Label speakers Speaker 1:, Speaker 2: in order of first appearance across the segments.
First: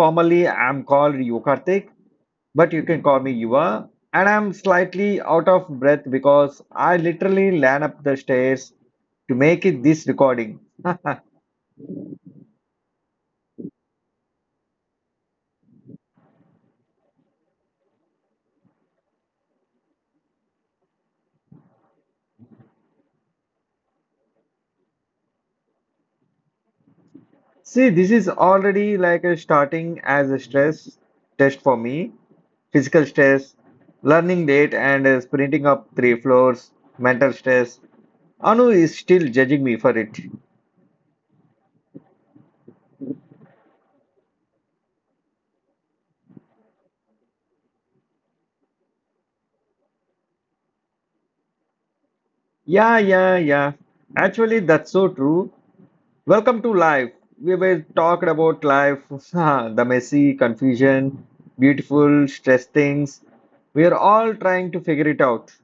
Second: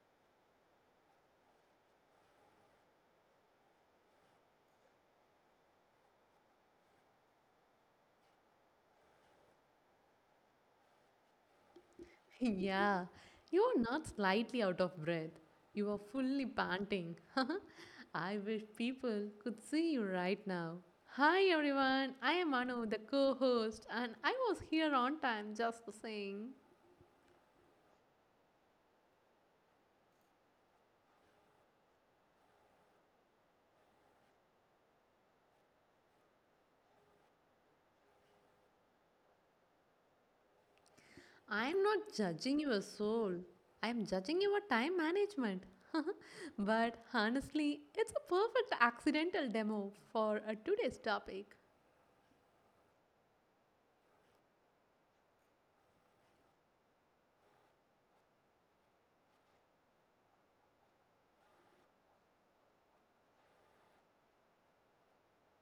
Speaker 1: formally I'm called Yukartik, but you can call me Yuva. And I'm slightly out of breath because I literally ran up the stairs to make it this recording. Huh.
Speaker 2: Yeah, you're not slightly out of breath. You are fully panting. I wish people could see you right now. Hi everyone, I am Anu, the co host, and I was here on time just to saying.
Speaker 1: See, this is already like a starting as a stress test for me. Physical stress, learning date, and sprinting up three floors, mental stress. Anu is still judging me for it.
Speaker 2: I am not judging your soul, I am judging your time management. But honestly, it's a perfect accidental demo for today's topic.
Speaker 1: Yeah, yeah, yeah. Actually, that's so true. Welcome to life. We will talk about life, the messy, confusion, beautiful, stress things. We are all trying to figure it out.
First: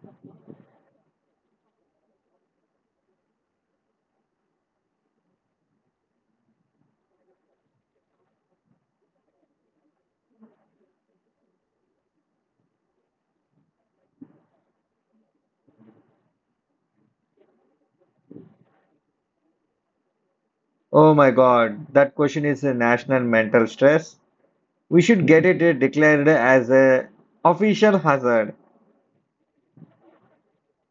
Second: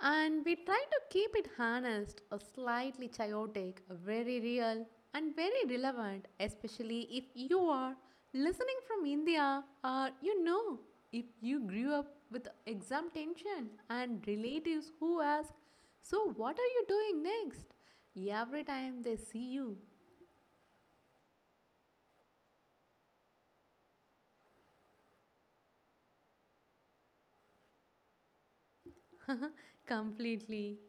Speaker 2: And we try to keep it honest, or slightly chaotic, very real, and very relevant, especially if you are listening from India, or you know if you grew up with exam tension and relatives who ask, so what are you doing next every time they see you.
Speaker 1: Oh my God, that question is a national mental stress. We should get it declared as a official hazard.
Speaker 2: Completely.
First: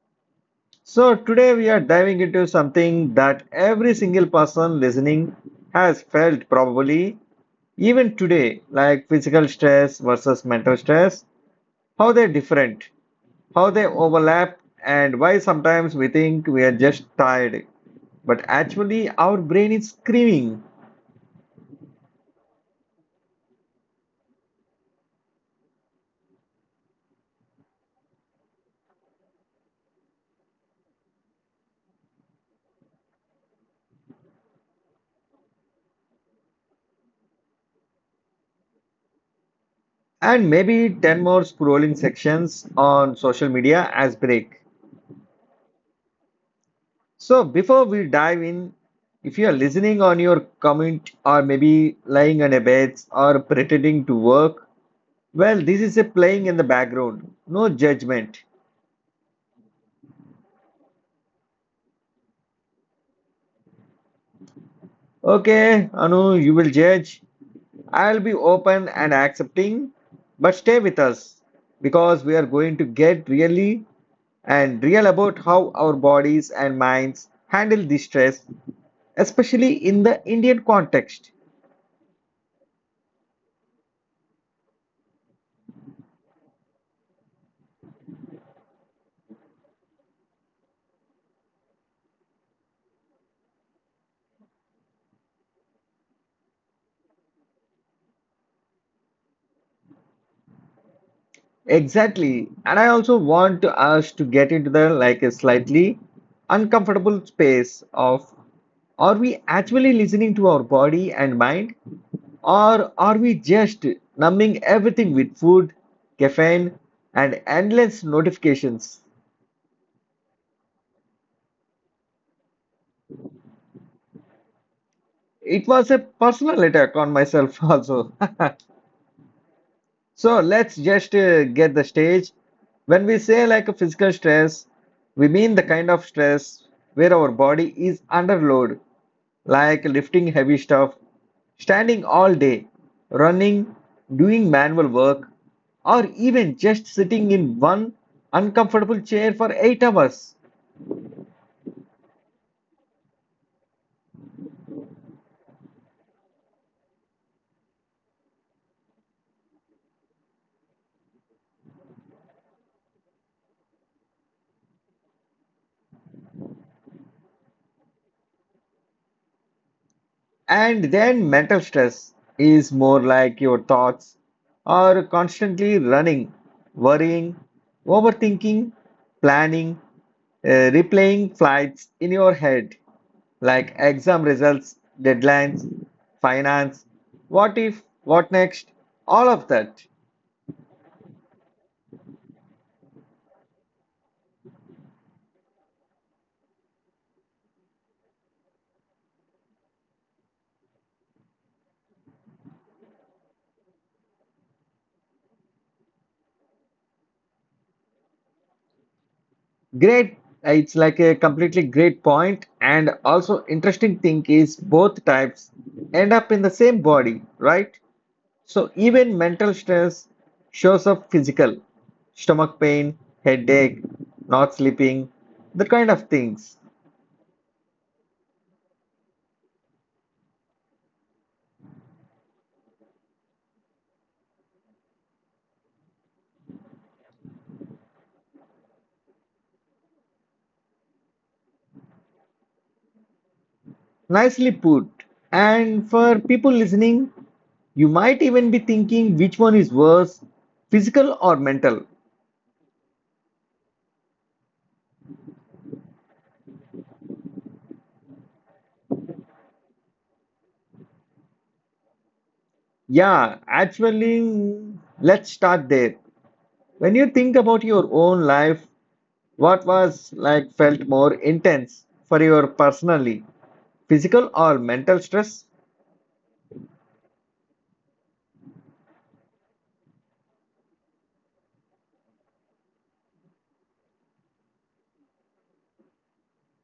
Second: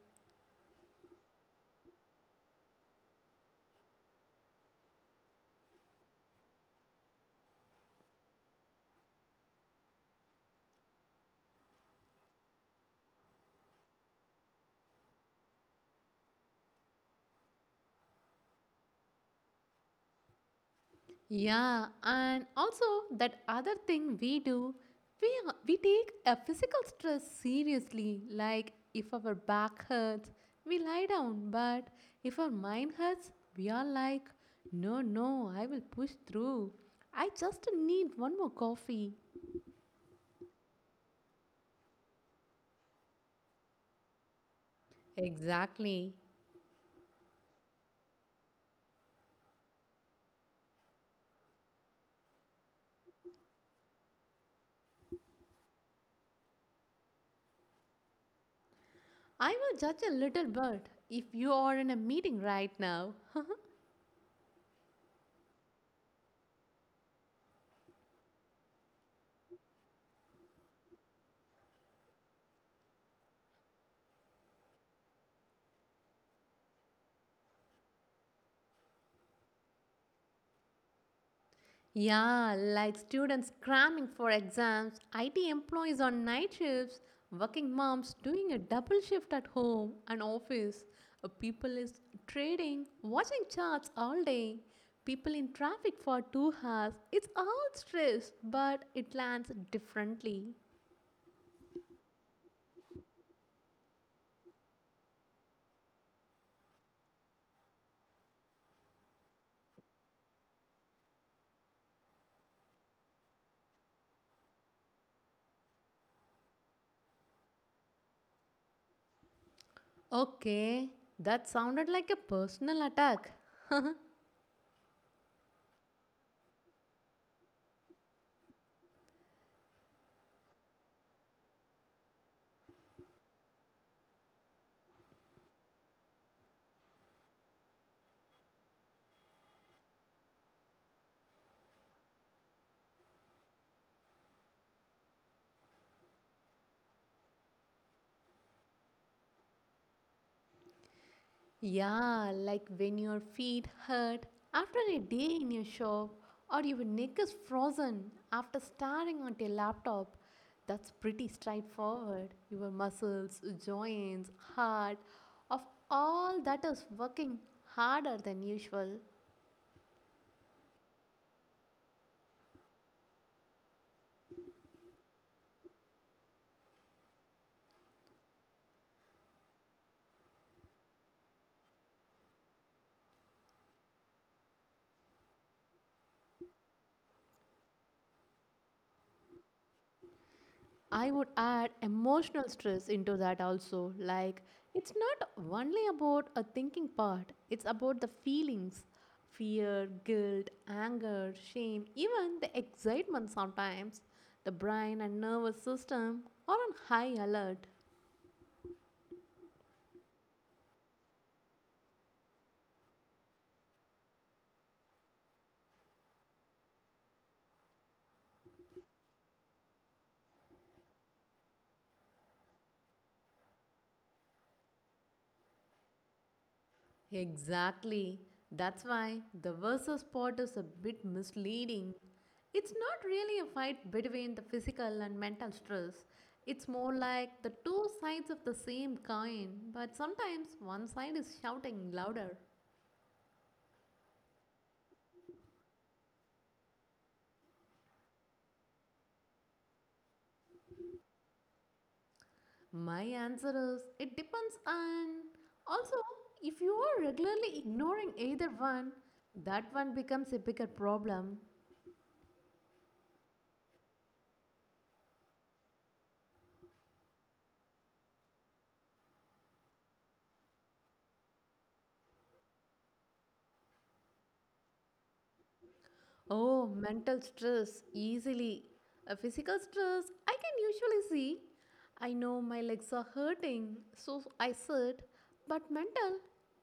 Speaker 1: So today we are diving into something that every single person listening has felt probably even today, like physical stress versus mental stress, how they're different, how they overlap, and why sometimes we think we are just tired. But actually, our brain is screaming,
Speaker 2: Yeah, and also that other thing we do, we, we take a physical stress seriously. Like if our back hurts, we lie down, but if our mind hurts, we are like, no, no, I will push through. I just need one more coffee.
Speaker 1: and maybe 10 more scrolling sections on social media as break.
Speaker 2: Exactly.
Speaker 1: So, before we dive in, if you are listening on your commute or maybe lying on a bed or pretending to work, well, this is a playing in the background. No judgment.
Speaker 2: I will judge a little bit if you are in a meeting right now.
Speaker 1: Okay, Anu, you will judge. I'll be open and accepting, but stay with us because we are going to get really and real about how our bodies and minds handle the stress, especially in the Indian context.
Speaker 2: Yeah, like students cramming for exams, IT employees on night shifts, working moms doing a double shift at home and office, people is trading, watching charts all day, people in traffic for 2 hours. It's all stress, but it lands differently.
Speaker 1: Exactly. And I also want us to get into the like a slightly uncomfortable space of are we actually listening to our body and mind or are we just numbing everything with food, caffeine and endless notifications?
Speaker 2: Okay, that sounded like a personal attack.
Speaker 1: It was a personal attack on myself also. So let's just get the stage. When we say like a physical stress, we mean the kind of stress where our body is under load, like lifting heavy stuff, standing all day, running, doing manual work, or even just sitting in one uncomfortable chair for 8 hours.
Speaker 2: Yeah, like when your feet hurt after a day in your shop, or your neck is frozen after staring at a laptop. That's pretty straightforward. Your muscles, joints, heart, of all that is working harder than usual.
Speaker 1: And then mental stress is more like your thoughts are constantly running, worrying, overthinking, planning, replaying flights in your head, like exam results, deadlines, finance, what if, what next, all of that.
Speaker 2: I would add emotional stress into that also. Like, it's not only about a thinking part, it's about the feelings fear, guilt, anger, shame, even the excitement sometimes. The brain and nervous system are on high alert.
Speaker 1: Great. It's like a completely great point. And also interesting thing is both types end up in the same body, right? So even mental stress shows up physical, stomach pain, headache, not sleeping, the kind of things.
Speaker 2: Exactly. That's why the versus part is a bit misleading. It's not really a fight between the physical and mental stress. It's more like the two sides of the same coin, but sometimes one side is shouting louder.
Speaker 1: Nicely put. And for people listening, you might even be thinking which one is worse, physical or mental.
Speaker 2: My answer is it depends on. Also, if you are regularly ignoring either one, that one becomes a bigger problem.
Speaker 1: Yeah, actually, let's start there. When you think about your own life, what was like felt more intense for your personally, physical or mental stress?
Speaker 2: Oh, mental stress, easily. A physical stress, I can usually see. I know my legs are hurting, so I sit. But mental,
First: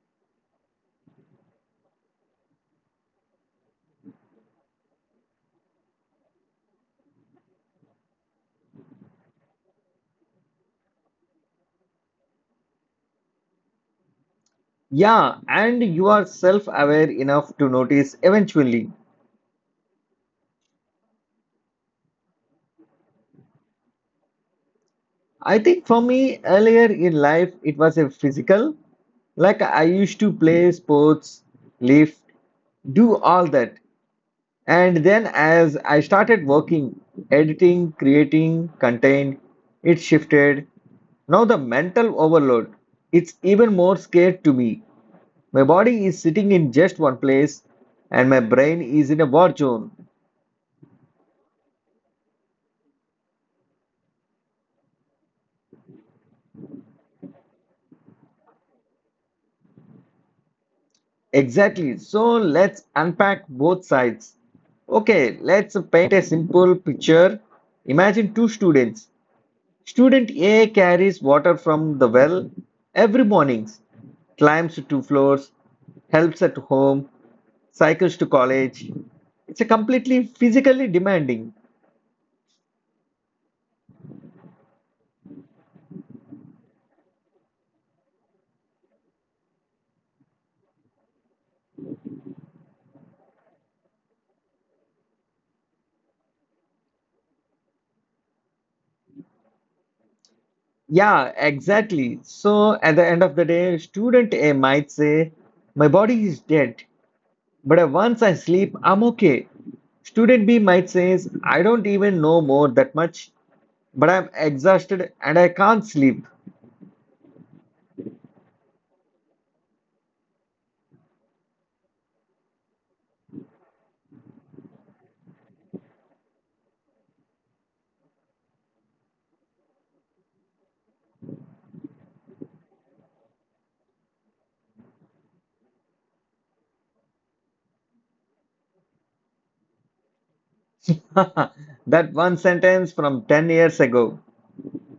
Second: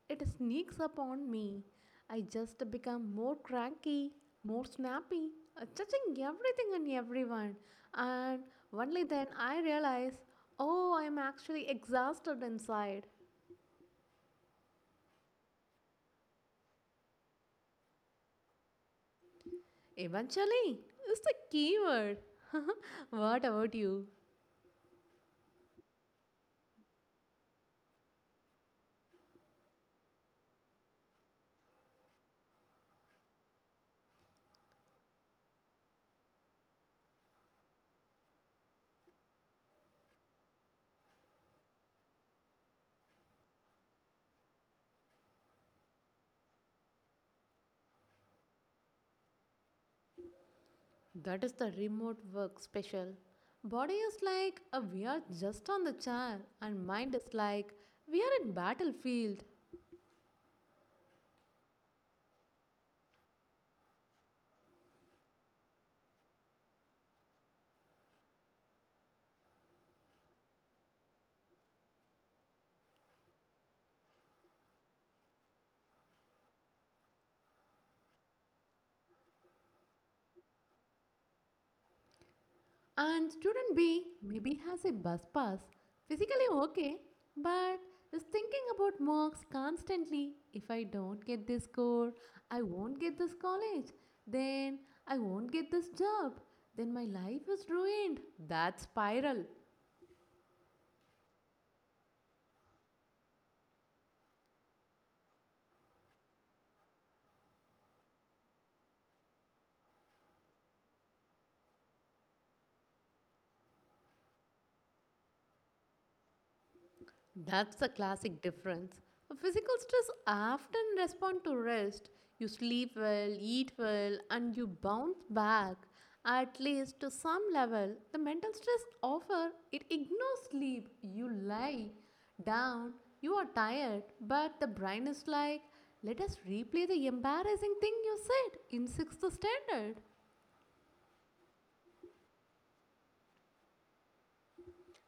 Speaker 2: it sneaks up on me. I just become more cranky, more snappy, judging everything and everyone. And only then I realize, oh, I'm actually exhausted inside.
Speaker 1: Yeah, and you are self-aware enough to notice eventually.
Speaker 2: Eventually, it's the keyword. What about you?
Speaker 1: I think for me, earlier in life, it was a physical. Like I used to play sports, lift, do all that. And then as I started working, editing, creating content, it shifted. Now the mental overload, it's even more scared to me. My body is sitting in just one place and my brain is in a war zone.
Speaker 2: That is the remote work special. Body is like we are just on the chair, and mind is like we are in battlefield.
Speaker 1: Exactly. So let's unpack both sides. Okay, let's paint a simple picture. Imagine two students. Student A carries water from the well every morning, climbs two floors, helps at home, cycles to college. It's a completely physically demanding.
Speaker 2: And student B maybe has a bus pass, physically okay, but is thinking about marks constantly. If I don't get this score, I won't get this college. Then I won't get this job. Then my life is ruined. That spiral.
Speaker 1: Yeah, exactly. So at the end of the day, student A might say, my body is dead. But once I sleep, I'm okay. Student B might say, I don't even know more that much, but I'm exhausted and I can't sleep.
Speaker 2: That's the classic difference. Physical stress often respond to rest. You sleep well, eat well, and you bounce back at least to some level. The mental stress offer it ignores sleep. You lie down, you are tired, but the brain is like, let us replay the embarrassing thing you said in sixth standard.
Speaker 1: That one sentence from 10 years ago.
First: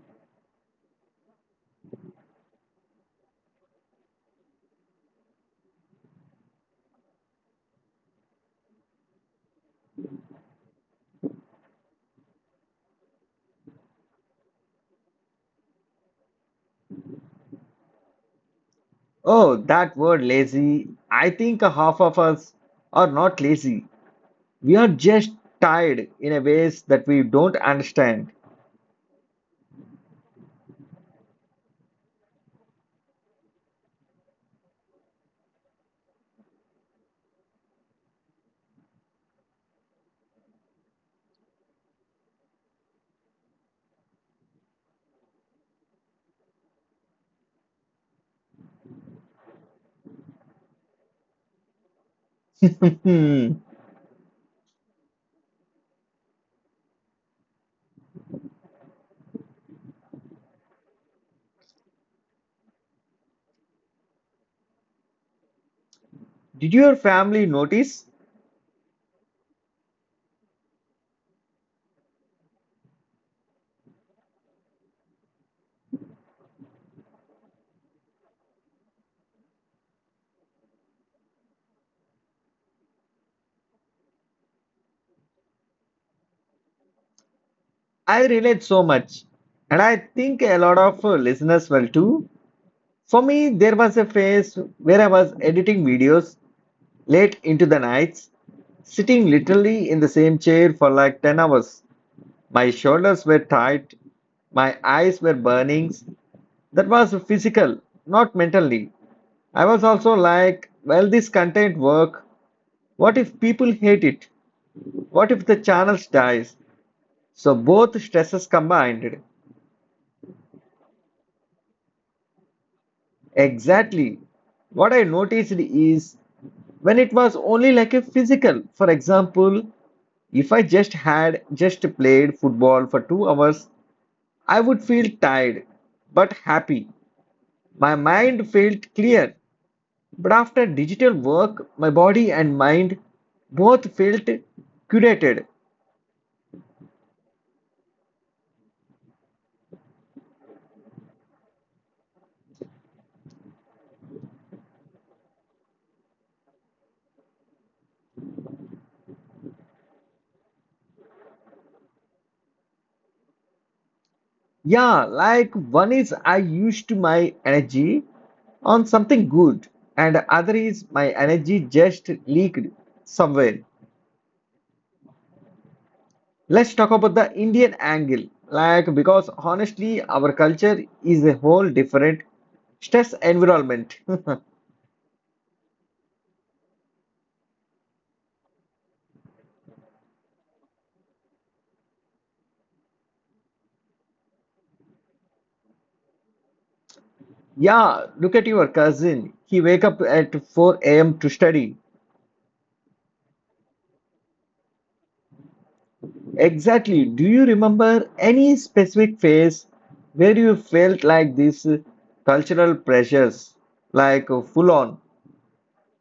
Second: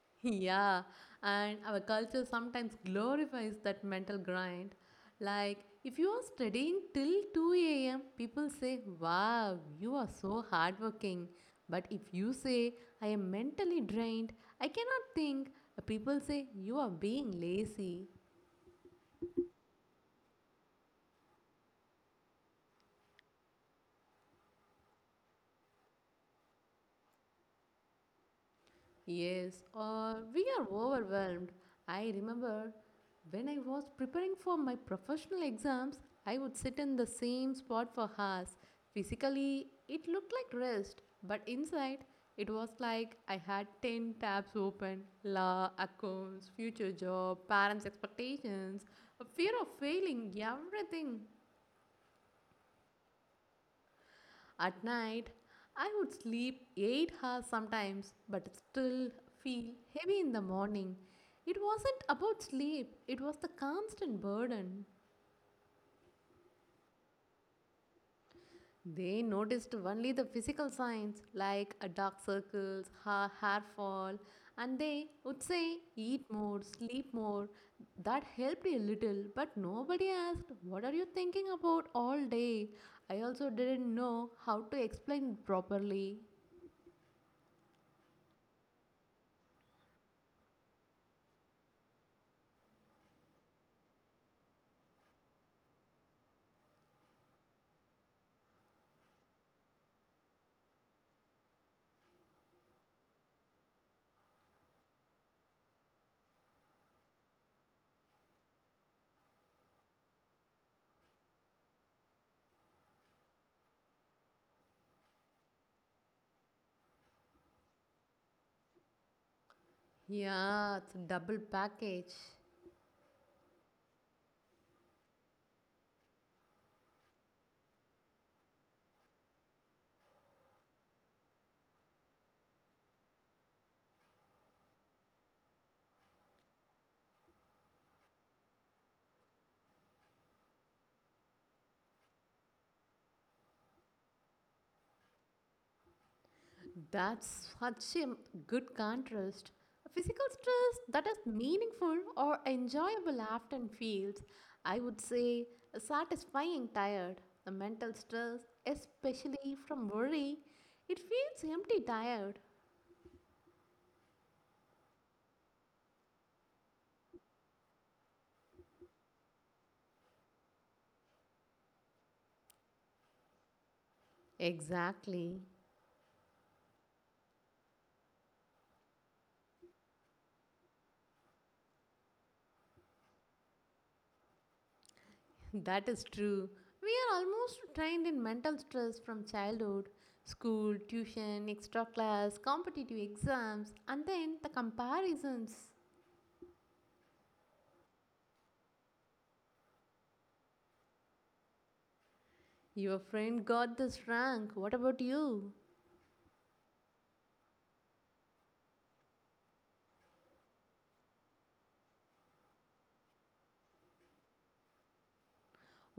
Speaker 2: Yeah, and our culture sometimes glorifies that mental grind. Like, if you are studying till 2 a.m., people say, wow, you are so hardworking. But if you say, I am mentally drained, I cannot think, people say, you are being lazy.
Speaker 1: Oh, that word lazy. I think a half of us are not lazy. We are just tired in a ways that we don't understand.
Speaker 2: Yes, or we are overwhelmed. I remember when I was preparing for my professional exams, I would sit in the same spot for hours. Physically, it looked like rest, but inside, it was like I had 10 tabs open law, accounts, future job, parents' expectations, a fear of failing, everything. At night, I would sleep 8 hours sometimes, but still feel heavy in the morning. It wasn't about sleep, it was the constant burden.
Speaker 1: Did your family notice?
Speaker 2: They noticed only the physical signs like dark circles, hair fall, and they would say, eat more, sleep more. That helped a little, but nobody asked, what are you thinking about all day? I also didn't know how to explain properly.
Speaker 1: I relate so much. And I think a lot of listeners will too. For me, there was a phase where I was editing videos late into the nights, sitting literally in the same chair for like 10 hours. My shoulders were tight, my eyes were burning. That was physical, not mentally. I was also like, well, this content work. What if people hate it? What if the channel dies? So both stresses combined.
Speaker 2: Yeah, it's a double package.
Speaker 1: Exactly. What I noticed is when it was only like a physical, for example, if I just had just played football for 2 hours, I would feel tired but happy. My mind felt clear, but after digital work, my body and mind both felt curated.
Speaker 2: That's such a good contrast. Physical stress that is meaningful or enjoyable often feels, I would say, satisfying tired. The mental stress, especially from worry, it feels empty tired.
Speaker 1: Yeah, like one is I used my energy on something good, and other is my energy just leaked somewhere.
Speaker 2: Exactly.
Speaker 1: Let's talk about the Indian angle, like because honestly, our culture is a whole different stress environment.
Speaker 2: That is true. We are almost trained in mental stress from childhood school, tuition, extra class, competitive exams, and then the comparisons.
Speaker 1: Yeah, look at your cousin. He wake up at 4 a.m. to study.
Speaker 2: Your friend got this rank. What about you?
Speaker 1: Exactly. Do you remember any specific phase where you felt like these cultural pressures, like full on?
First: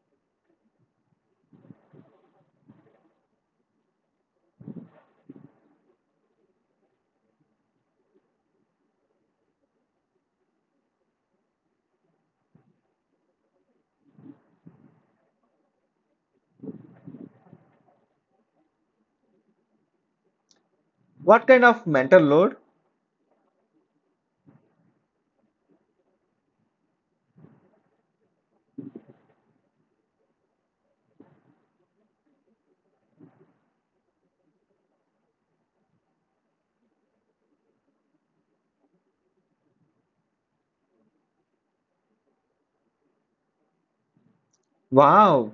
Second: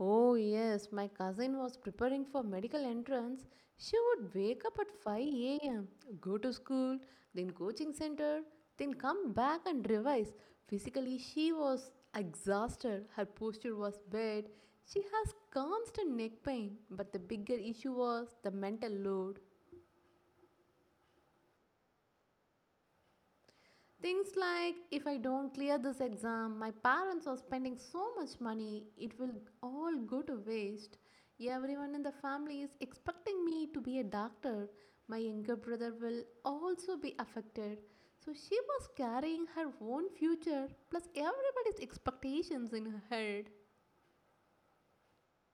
Speaker 2: Oh, yes, my cousin was preparing for medical entrance. She would wake up at 5 a.m., go to school, then coaching center, then come back and revise. Physically, she was exhausted. Her posture was bad. She has constant neck pain, but the bigger issue was the mental load.
Speaker 1: What kind of mental load?
Speaker 2: Things like if I don't clear this exam, my parents are spending so much money, it will all go to waste. Everyone in the family is expecting me to be a doctor. My younger brother will also be affected. So she was carrying her own future plus everybody's expectations in her head.
Speaker 1: Wow,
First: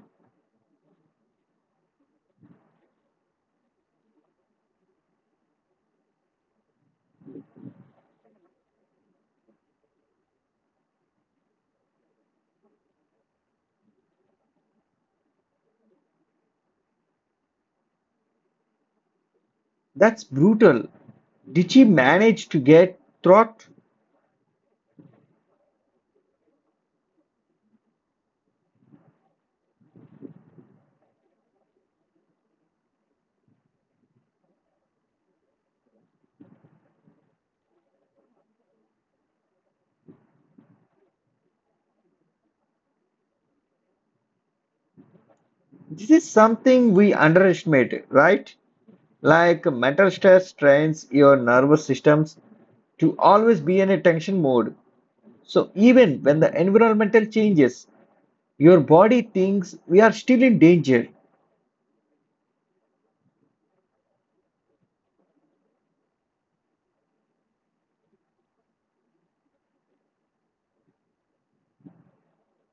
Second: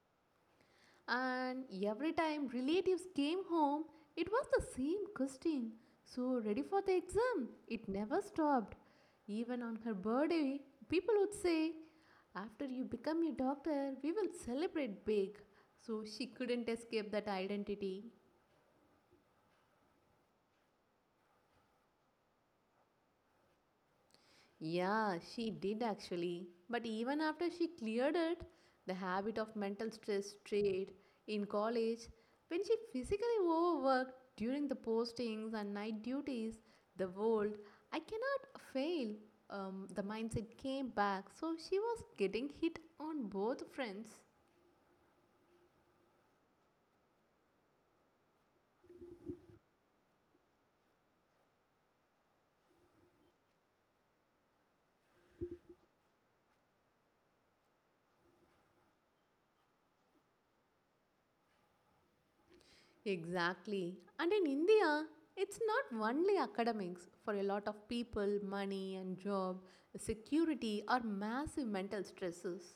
Speaker 2: And every time relatives came home, it was the same question. So ready for the exam. It never stopped. Even on her birthday, people would say, after you become a doctor, we will celebrate big. So she couldn't escape that identity.
Speaker 1: that's brutal. Did she manage to get throat?
Speaker 2: Yeah, she did actually. But even after she cleared it, the habit of mental stress stayed in college. When she physically overworked during the postings and night duties, the world, I cannot fail. The mindset came back, so she was getting hit on both fronts.
Speaker 1: This is something we underestimate, right? Like mental stress strains your nervous systems to always be in a tension mode. So even when the environmental changes, your body thinks we are still in danger.
Speaker 2: Exactly. And in India, it's not only academics. For a lot of people, money and job security are massive mental stresses.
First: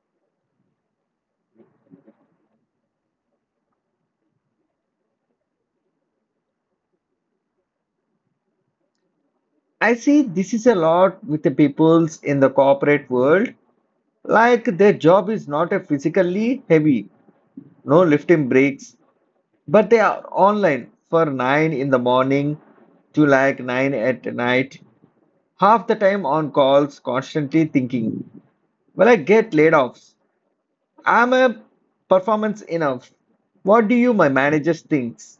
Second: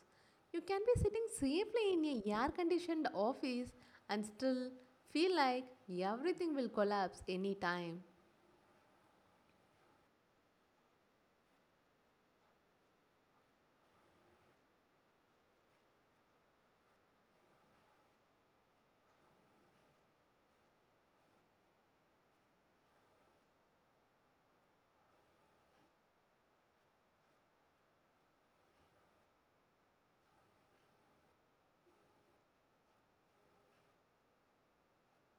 Speaker 2: You can be sitting safely in a air conditioned office and still feel like everything will collapse anytime.
Speaker 1: I see this is a lot with the peoples in the corporate world. Like their job is not a physically heavy, no lifting breaks, but they are online for 9 in the morning to like 9 at night, half the time on calls, constantly thinking, will I get laid off? I'm a performance enough. What do you, my managers, thinks?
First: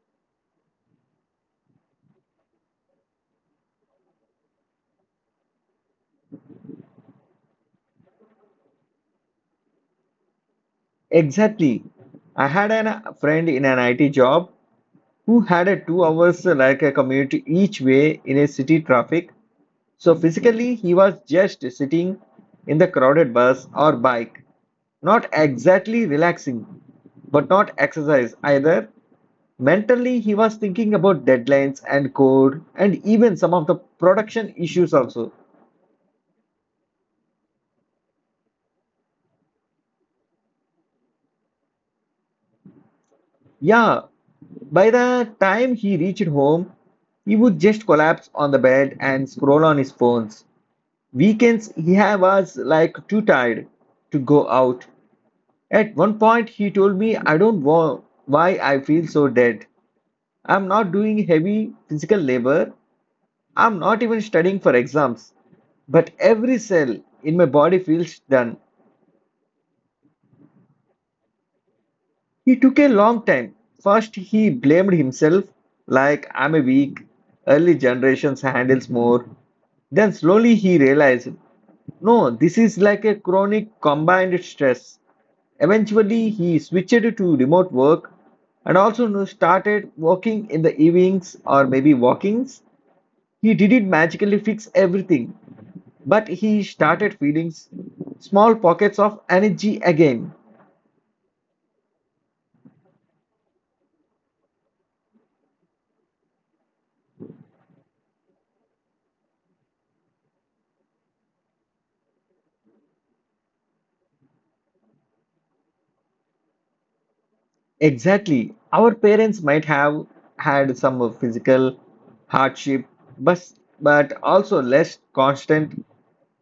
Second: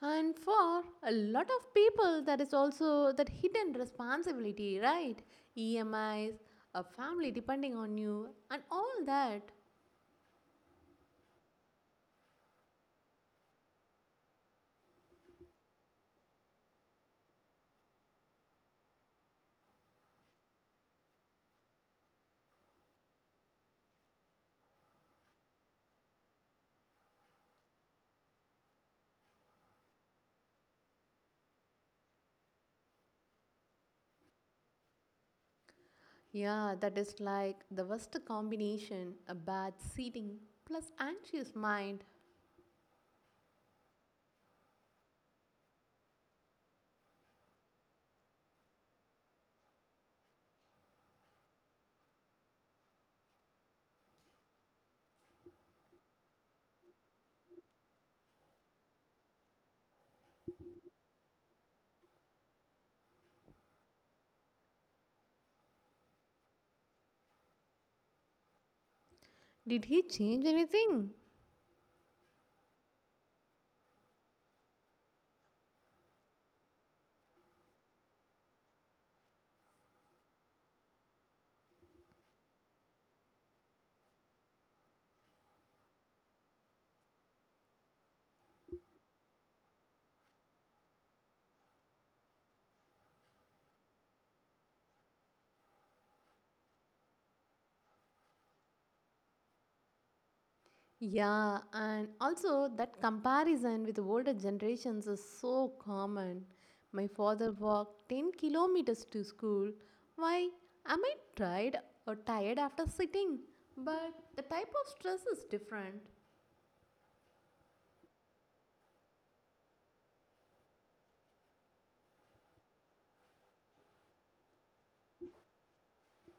Speaker 2: And for a lot of people, there is also that hidden responsibility, right? EMIs, a family depending on you, and all that.
Speaker 1: Exactly. I had a friend in an IT job who had a 2 hours like a commute each way in a city traffic. So physically, he was just sitting in the crowded bus or bike, not exactly relaxing, but not exercise either. Mentally, he was thinking about deadlines and code and even some of the production issues also.
Speaker 2: Yeah, that is like the worst combination a bad seating plus anxious mind.
Speaker 1: Yeah, by the time he reached home, he would just collapse on the bed and scroll on his phones. Weekends, he was like too tired to go out. At one point, he told me, I don't know why I feel so dead. I'm not doing heavy physical labor. I'm not even studying for exams. But every cell in my body feels done.
Speaker 2: Did he change anything?
Speaker 1: He took a long time. First, he blamed himself, like, I'm a weak, early generations handles more. Then, slowly, he realized, no, this is like a chronic combined stress. Eventually, he switched to remote work and also no, started working in the evenings or maybe walkings. He didn't magically fix everything, but he started feeling small pockets of energy again.
Speaker 2: Yeah, and also that comparison with older generations is so common. My father walked 10 kilometers to school. Why am I tired or tired after sitting? But the type of stress is different.
Speaker 1: Exactly. Our parents might have had some of physical hardship, but, but also less constant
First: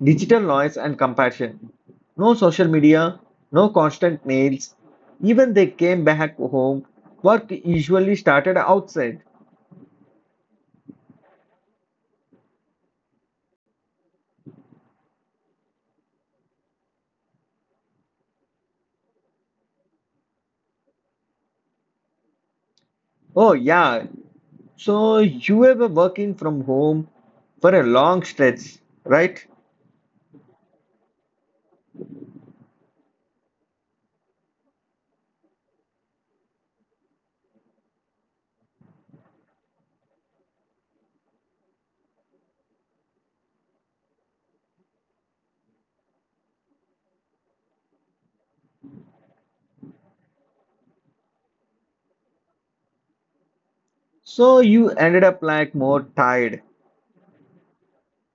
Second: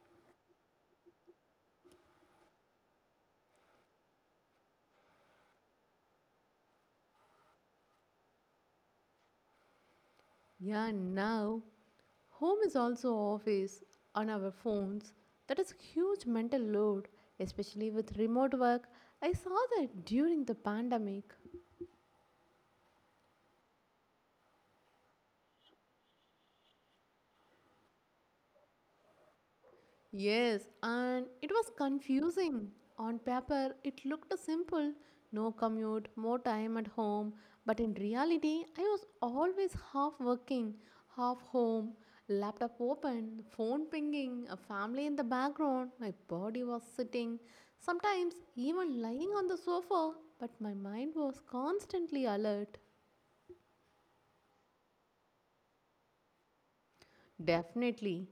Speaker 1: digital noise and compassion. No social media, no constant mails. Even they came back home, work usually started outside.
Speaker 2: Yeah, now home is also office on our phones. That is a huge mental load, especially with remote work. I saw that during the pandemic.
Speaker 1: Oh, yeah. So you were working from home for a long stretch, right?
Speaker 2: Yes, and it was confusing. On paper, it looked simple no commute, more time at home. But in reality, I was always half working, half home, laptop open, phone pinging, a family in the background. My body was sitting, sometimes even lying on the sofa, but my mind was constantly alert.
Speaker 1: So you ended up like more tired,
Speaker 2: Definitely.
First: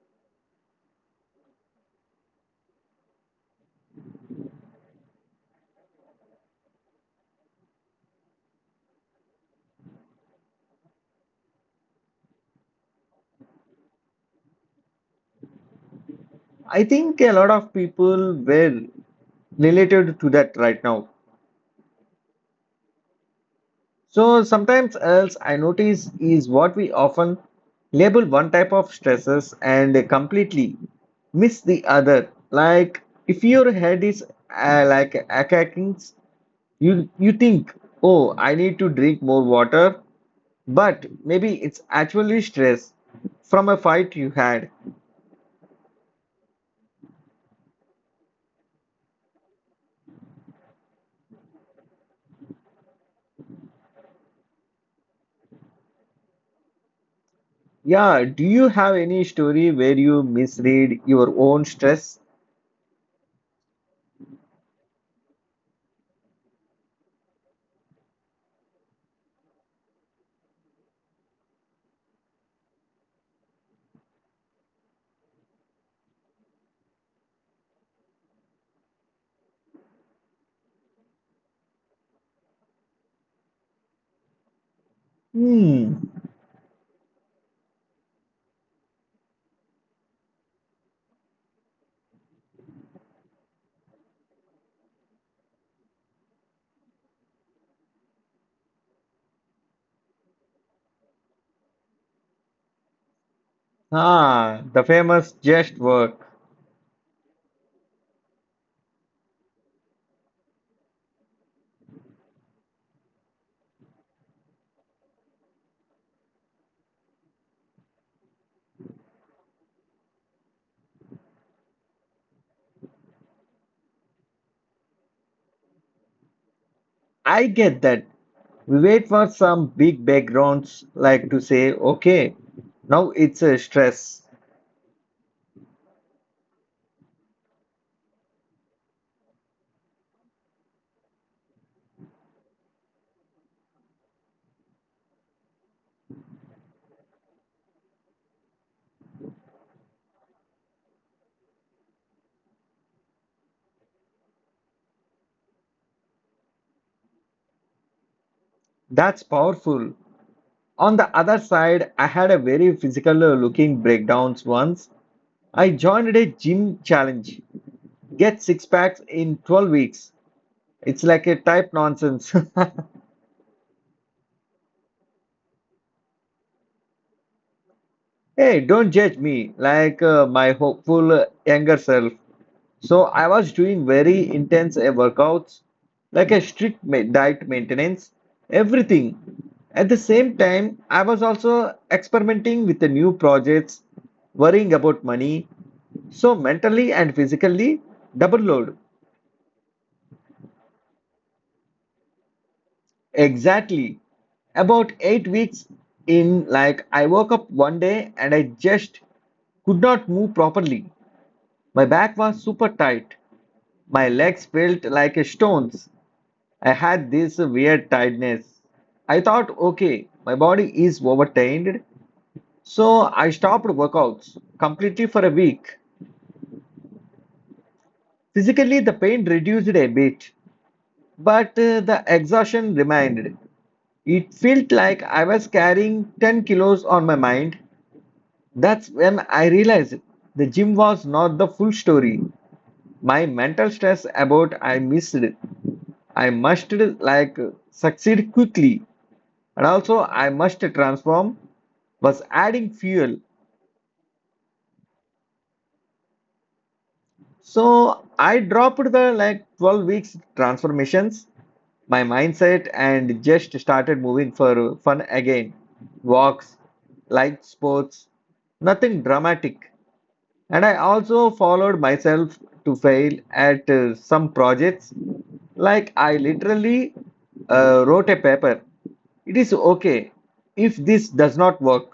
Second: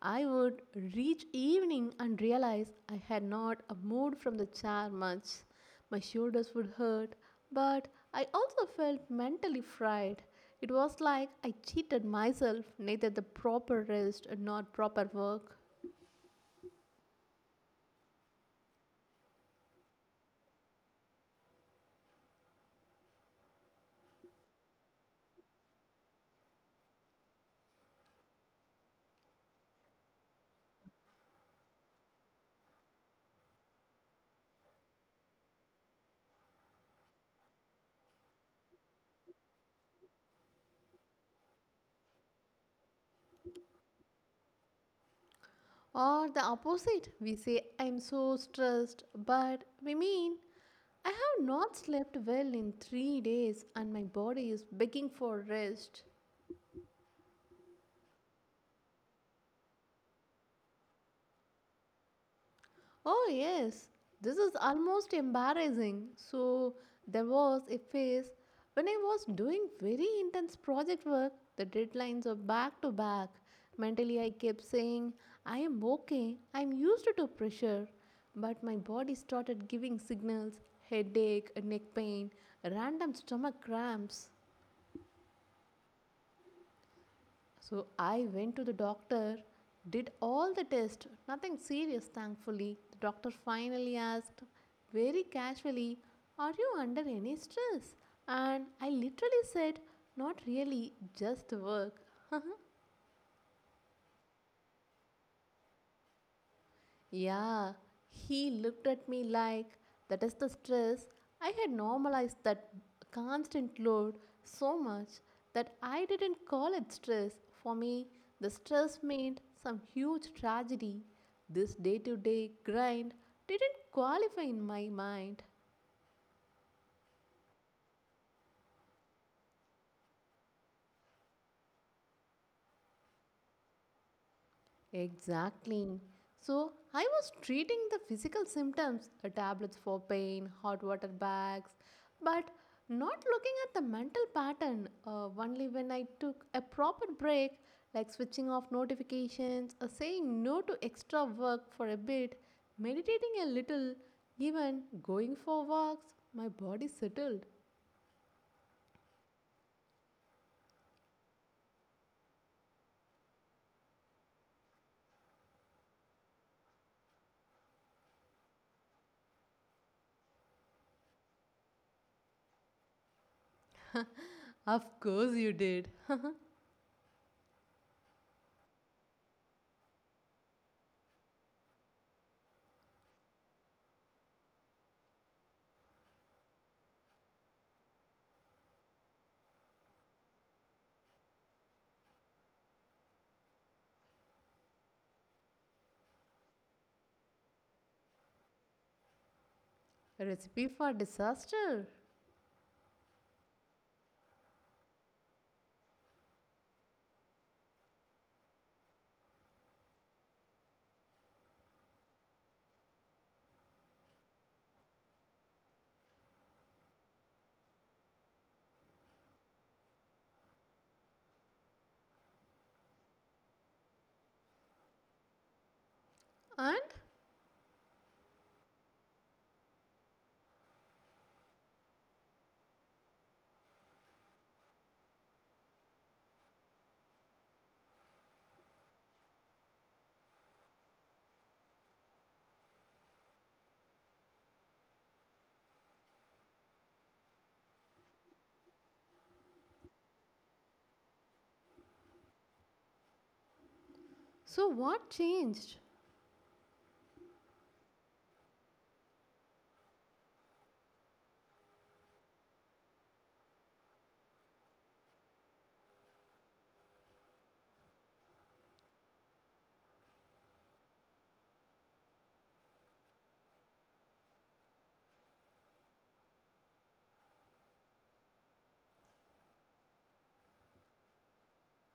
Speaker 2: I would reach evening and realize I had not moved from the chair much. My shoulders would hurt, but I also felt mentally fried. It was like I cheated myself, neither the proper rest nor proper work.
Speaker 1: I think a lot of people were related to that right now. So sometimes else I notice is what we often label one type of stresses and completely miss the other. Like if your head is like aching, you think, oh, I need to drink more water, but maybe it's actually stress from a fight you had.
Speaker 2: Or the opposite, we say I'm so stressed, but we mean I have not slept well in 3 days and my body is begging for rest.
Speaker 1: Yeah, do you have any story where you misread your own stress?
Speaker 2: Oh, yes, this is almost embarrassing. So, there was a phase when I was doing very intense project work, the deadlines are back to back. Mentally, I kept saying, I am okay, I am used to pressure. But my body started giving signals headache, neck pain, random stomach cramps.
Speaker 1: Hmm.
Speaker 2: So I went to the doctor, did all the tests, nothing serious, thankfully. The doctor finally asked, very casually, are you under any stress? And I literally said, not really, just work.
Speaker 1: Ah, the famous just work.
Speaker 2: Yeah, he looked at me like that is the stress. I had normalized that constant load so much that I didn't call it stress. For me, the stress meant some huge tragedy. This day to day grind didn't qualify in my mind.
Speaker 1: I get that. We wait for some big backgrounds like to say, okay, now it's a stress.
Speaker 2: Exactly. So I was treating the physical symptoms, tablets for pain, hot water bags, but not looking at the mental pattern. Only when I took a proper break, like switching off notifications, or saying no to extra work for a bit, meditating a little, even going for walks, my body settled.
Speaker 1: That's powerful. On the other side, I had a very physical looking breakdowns once. I joined a gym challenge. Get six packs in 12 weeks. It's like a type nonsense.
Speaker 2: Of course, you did.
Speaker 1: Hey, don't judge me like my hopeful younger self. So I was doing very intense workouts, like a strict diet maintenance, everything. At the same time, I was also experimenting with the new projects, worrying about money. So mentally and physically, double load.
Speaker 2: Recipe for disaster.
Speaker 1: Exactly. About 8 weeks in, like I woke up one day and I just could not move properly. My back was super tight. My legs felt like stones. I had this weird tiredness. I thought, okay, my body is overtrained. So I stopped workouts completely for a week.
Speaker 2: And
Speaker 1: Physically, the pain reduced a bit, but the exhaustion remained. It felt like I was carrying 10 kilos on my mind. That's when I realized the gym was not the full story. My mental stress about I must like succeed quickly and also I must transform was adding fuel.
Speaker 2: so, what changed?
Speaker 1: So I dropped the like 12 weeks transformations, my mindset, and just started moving for fun again. Walks, light sports, nothing dramatic. And I also followed myself to fail at some projects. Like I literally wrote a paper. It is okay if this does not work.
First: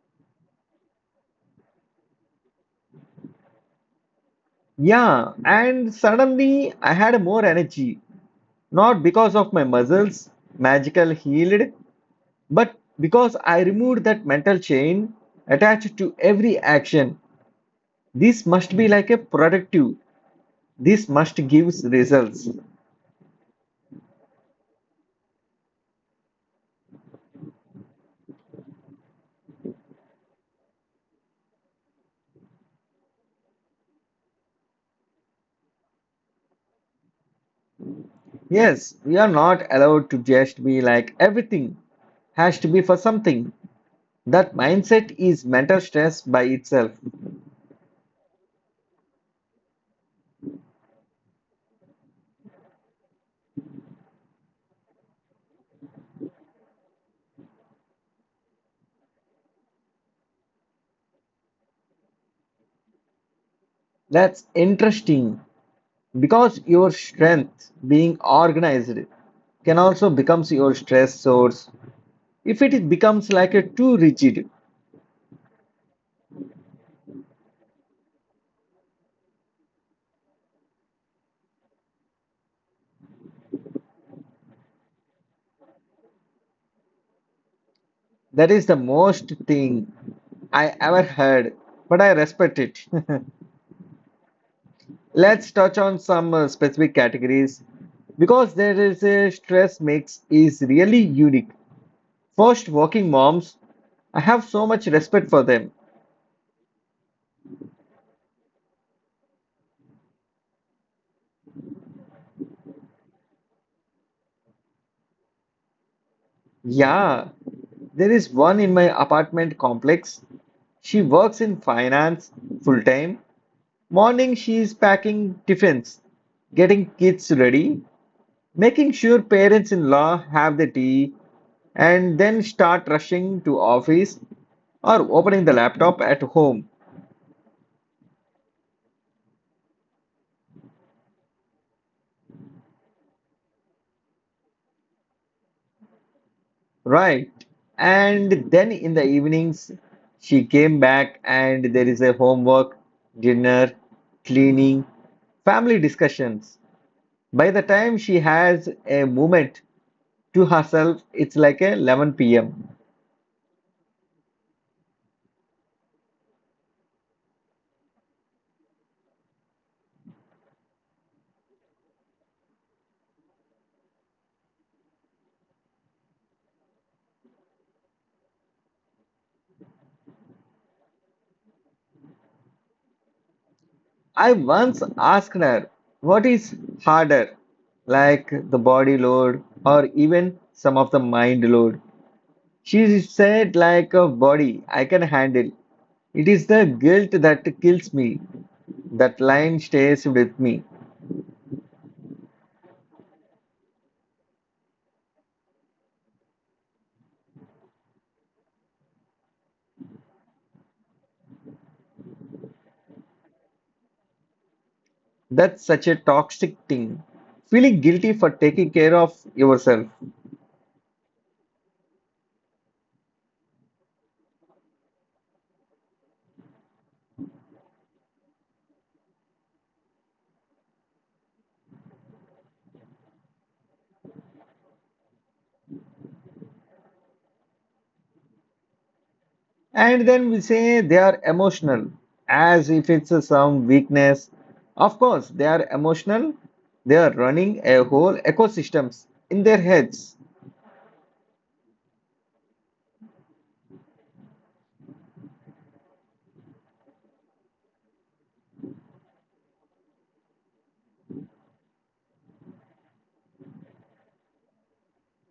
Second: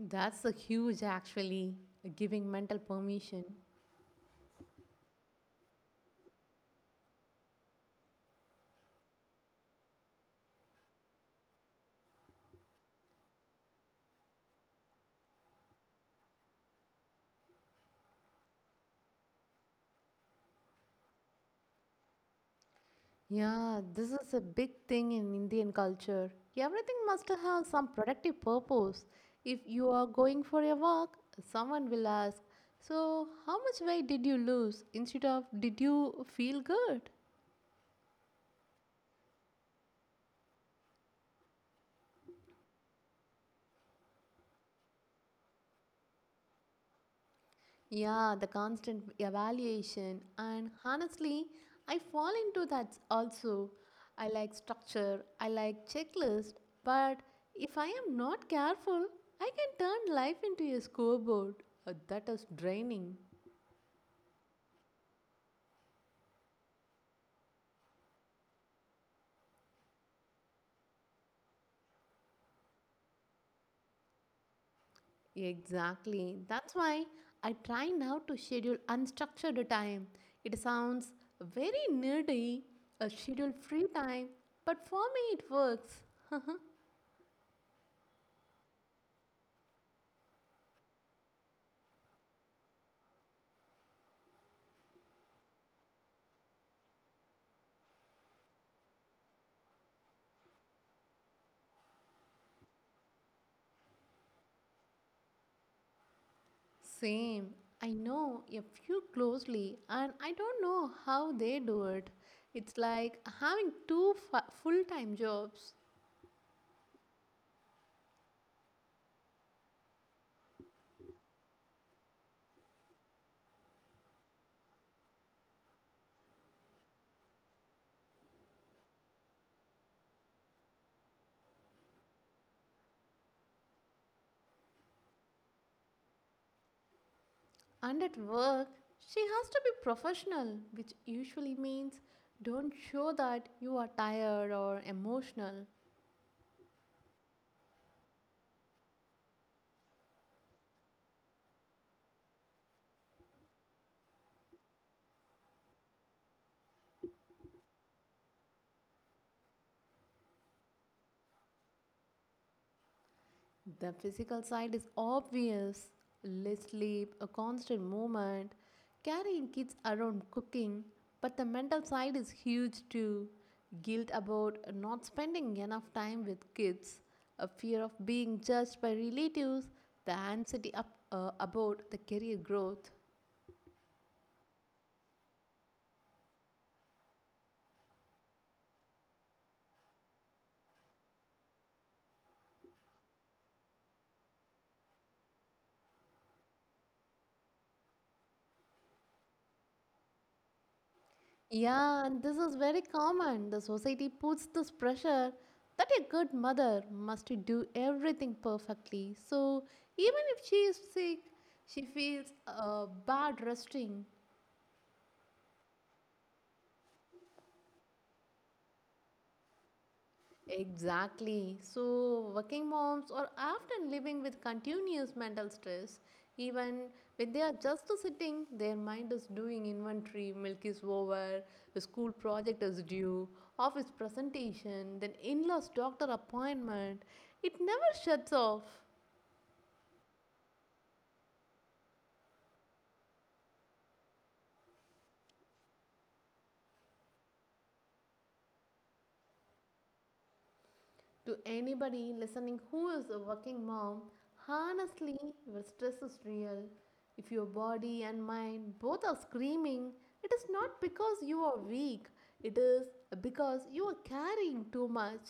Speaker 2: That's a huge actually giving mental permission.
Speaker 1: Yeah, and suddenly I had more energy, not because of my muscles magical healed, but because I removed that mental chain attached to every action. This must be like a productive. This must gives results.
Speaker 2: Yeah, this is a big thing in Indian culture. Everything must have some productive purpose. If you are going for a walk, someone will ask, so, how much weight did you lose? Instead of, did you feel good?
Speaker 1: Yes, we are not allowed to just be like everything has to be for something. That mindset is mental stress by itself.
Speaker 2: Yeah, the constant evaluation. And honestly, I fall into that also. I like structure, I like checklist, but if I am not careful, I can turn life into a scoreboard. That is draining.
Speaker 1: That's interesting, because your strength being organized can also becomes your stress source if it is becomes like a too rigid.
Speaker 2: Exactly. That's why I try now to schedule unstructured time. It sounds very nerdy, a schedule free time, but for me it works.
Speaker 1: That is the most thing I ever heard, but I respect it. Let's touch on some specific categories because there is a stress mix is really unique. First, working moms. I have so much respect for them.
Speaker 2: Same. I know a few closely, and I don't know how they do it. It's like having two full time jobs.
Speaker 1: Yeah, there is one in my apartment complex. She works in finance full time. Morning, she is packing tiffins, getting kids ready, making sure parents in law have the tea, and then start rushing to office or opening the laptop at home.
Speaker 2: And at work, she has to be professional, which usually means don't show that you are tired or emotional.
Speaker 1: Right. And then in the evenings, she came back, and there is a homework, dinner, cleaning, family discussions. By the time she has a moment to herself, it's like a 11 p.m.
Speaker 2: The physical side is obvious less sleep, a constant movement, carrying kids around cooking, but the mental side is huge too. Guilt about not spending enough time with kids, a fear of being judged by relatives, the anxiety up, about the career growth.
Speaker 1: I once asked her, what is harder, like the body load or even some of the mind load? She said, like a body, I can handle. It is the guilt that kills me. That line stays with me.
Speaker 2: Yeah, and this is very common. The society puts this pressure that a good mother must do everything perfectly. So even if she is sick, she feels bad resting.
Speaker 1: That's such a toxic thing. Feeling guilty for taking care of yourself.
Speaker 2: Exactly. So, working moms are often living with continuous mental stress. Even when they are just sitting, their mind is doing inventory, milk is over, the school project is due, office presentation, then in law's doctor appointment. It never shuts off.
Speaker 1: And then we say they are emotional, as if it's a some weakness. Of course, they are emotional. They are running a whole ecosystems in their heads.
Speaker 2: To anybody listening who is a working mom, honestly, your stress is real. If your body and mind both are screaming, it is not because you are weak, it is because you are carrying too much.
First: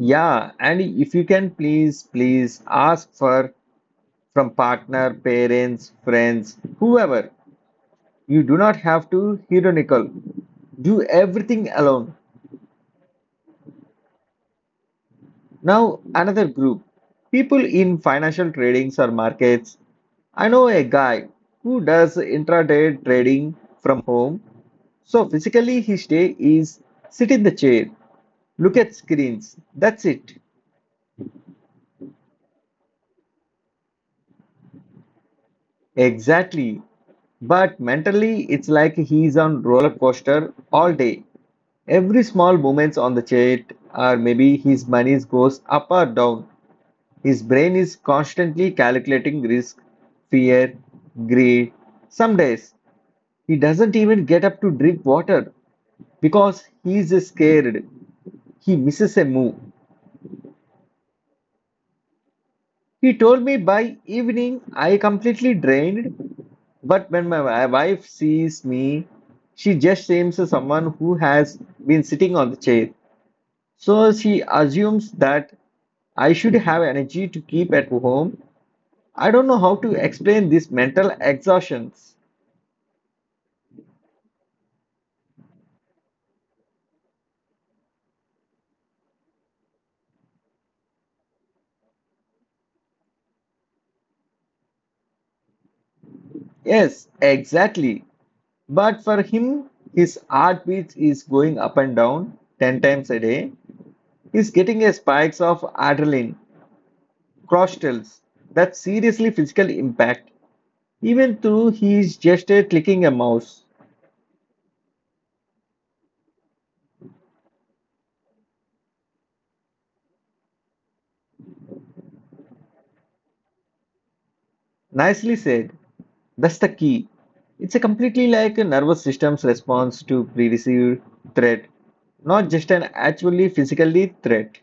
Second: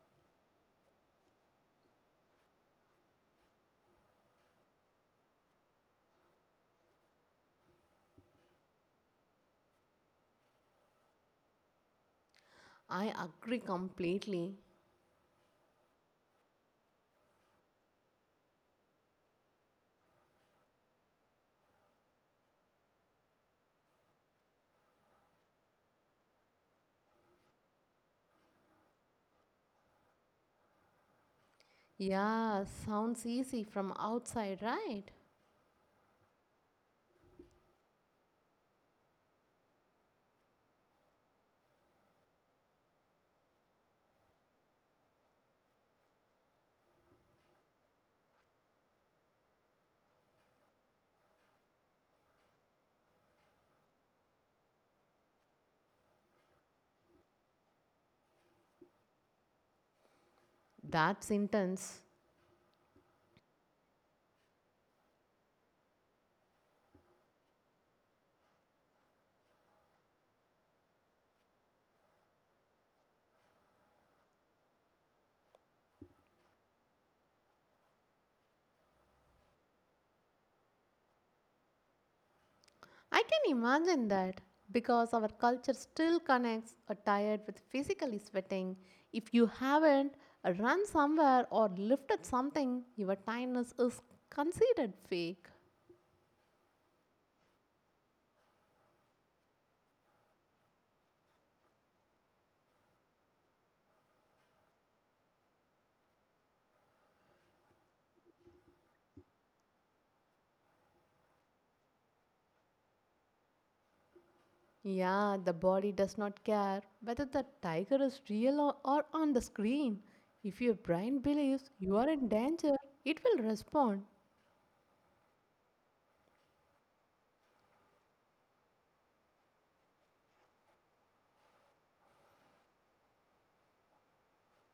Speaker 1: Yeah, and if you can please, please ask for from partner, parents, friends, whoever. You do not have to heroical. Do everything alone.
Speaker 2: I agree completely.
Speaker 1: Now, another group, people in financial tradings or markets. I know a guy who does intraday trading from home. So, physically, his day is sit in the chair, look at screens. That's it.
Speaker 2: Yeah, sounds easy from outside, right?
Speaker 1: Exactly. But mentally, it's like he's on roller coaster all day. Every small movements on the chart, or maybe his money goes up or down. His brain is constantly calculating risk, fear, greed. Some days he doesn't even get up to drink water because he's scared. He misses a move.
Speaker 2: That's intense.
Speaker 1: He told me by evening I completely drained, but when my wife sees me, she just seems someone who has been sitting on the chair. So she assumes that I should have energy to keep at home. I don't know how to explain this mental exhaustion.
Speaker 2: I can imagine that because our culture still connects a tired with physically sweating. If you haven't run somewhere or lifted something, your tiredness is considered fake.
Speaker 1: Yes, exactly. But for him, his heartbeat is going up and down 10 times a day. He's getting a spikes of adrenaline, crostals, that seriously physical impact. Even though he is just clicking a mouse.
Speaker 2: Yeah, the body does not care whether the tiger is real, or on the screen. If your brain believes you are in danger, it will respond.
Speaker 1: Nicely said. That's the key. It's a completely like a nervous system's response to pre-received threat, not just an actually physically threat.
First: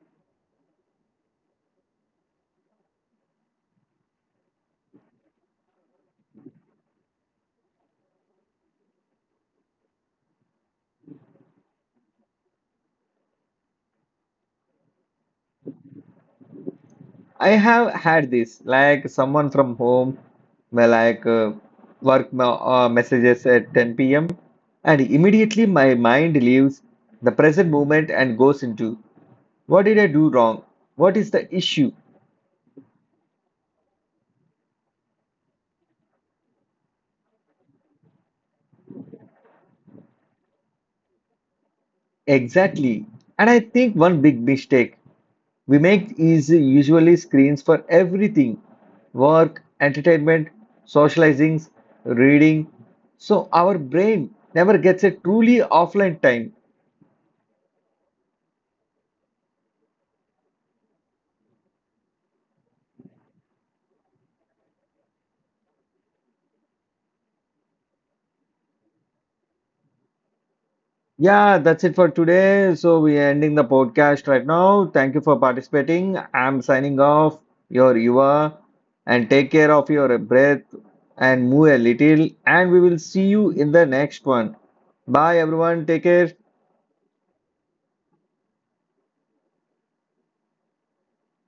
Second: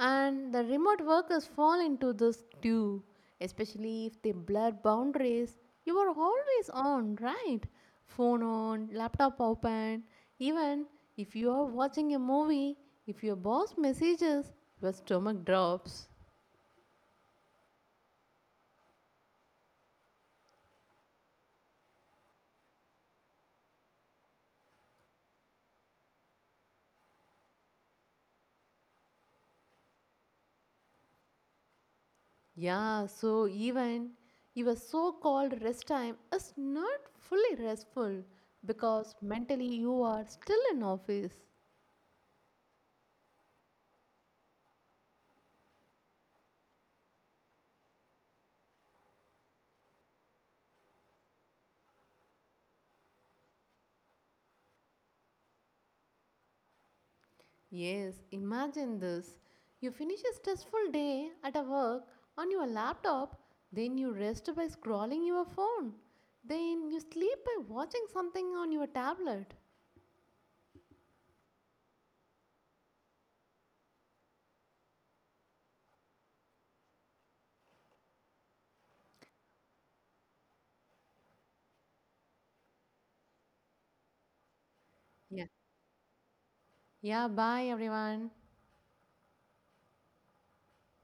Speaker 2: And the remote workers fall into this too, especially if they blur boundaries. You are always on, right? Phone on, laptop open. Even if you are watching a movie, if your boss messages, your stomach drops.
Speaker 1: I have had this, like someone from home, my like messages at 10 p.m. and immediately my mind leaves the present moment and goes into what did I do wrong? What is the issue
Speaker 2: Yeah, so even your so called rest time is not fully restful because mentally you are still in office.
Speaker 1: exactly? And I think one big mistake we make is usually screens for everything, work, entertainment, socializing, reading. So our brain never gets a truly offline time.
Speaker 2: Yes, imagine this. You finish a stressful day at a work on your laptop, then you rest by scrolling your phone. Then you sleep by watching something on your tablet.
Speaker 1: Yeah, that's it for today. So we're ending the podcast right now. Thank you for participating. I'm signing off, your Yuva, and take care of your breath and move a little. And we will see you in the next one. Bye,
Speaker 2: Yeah.
Speaker 1: everyone. Take care.
Speaker 2: Yeah, bye everyone.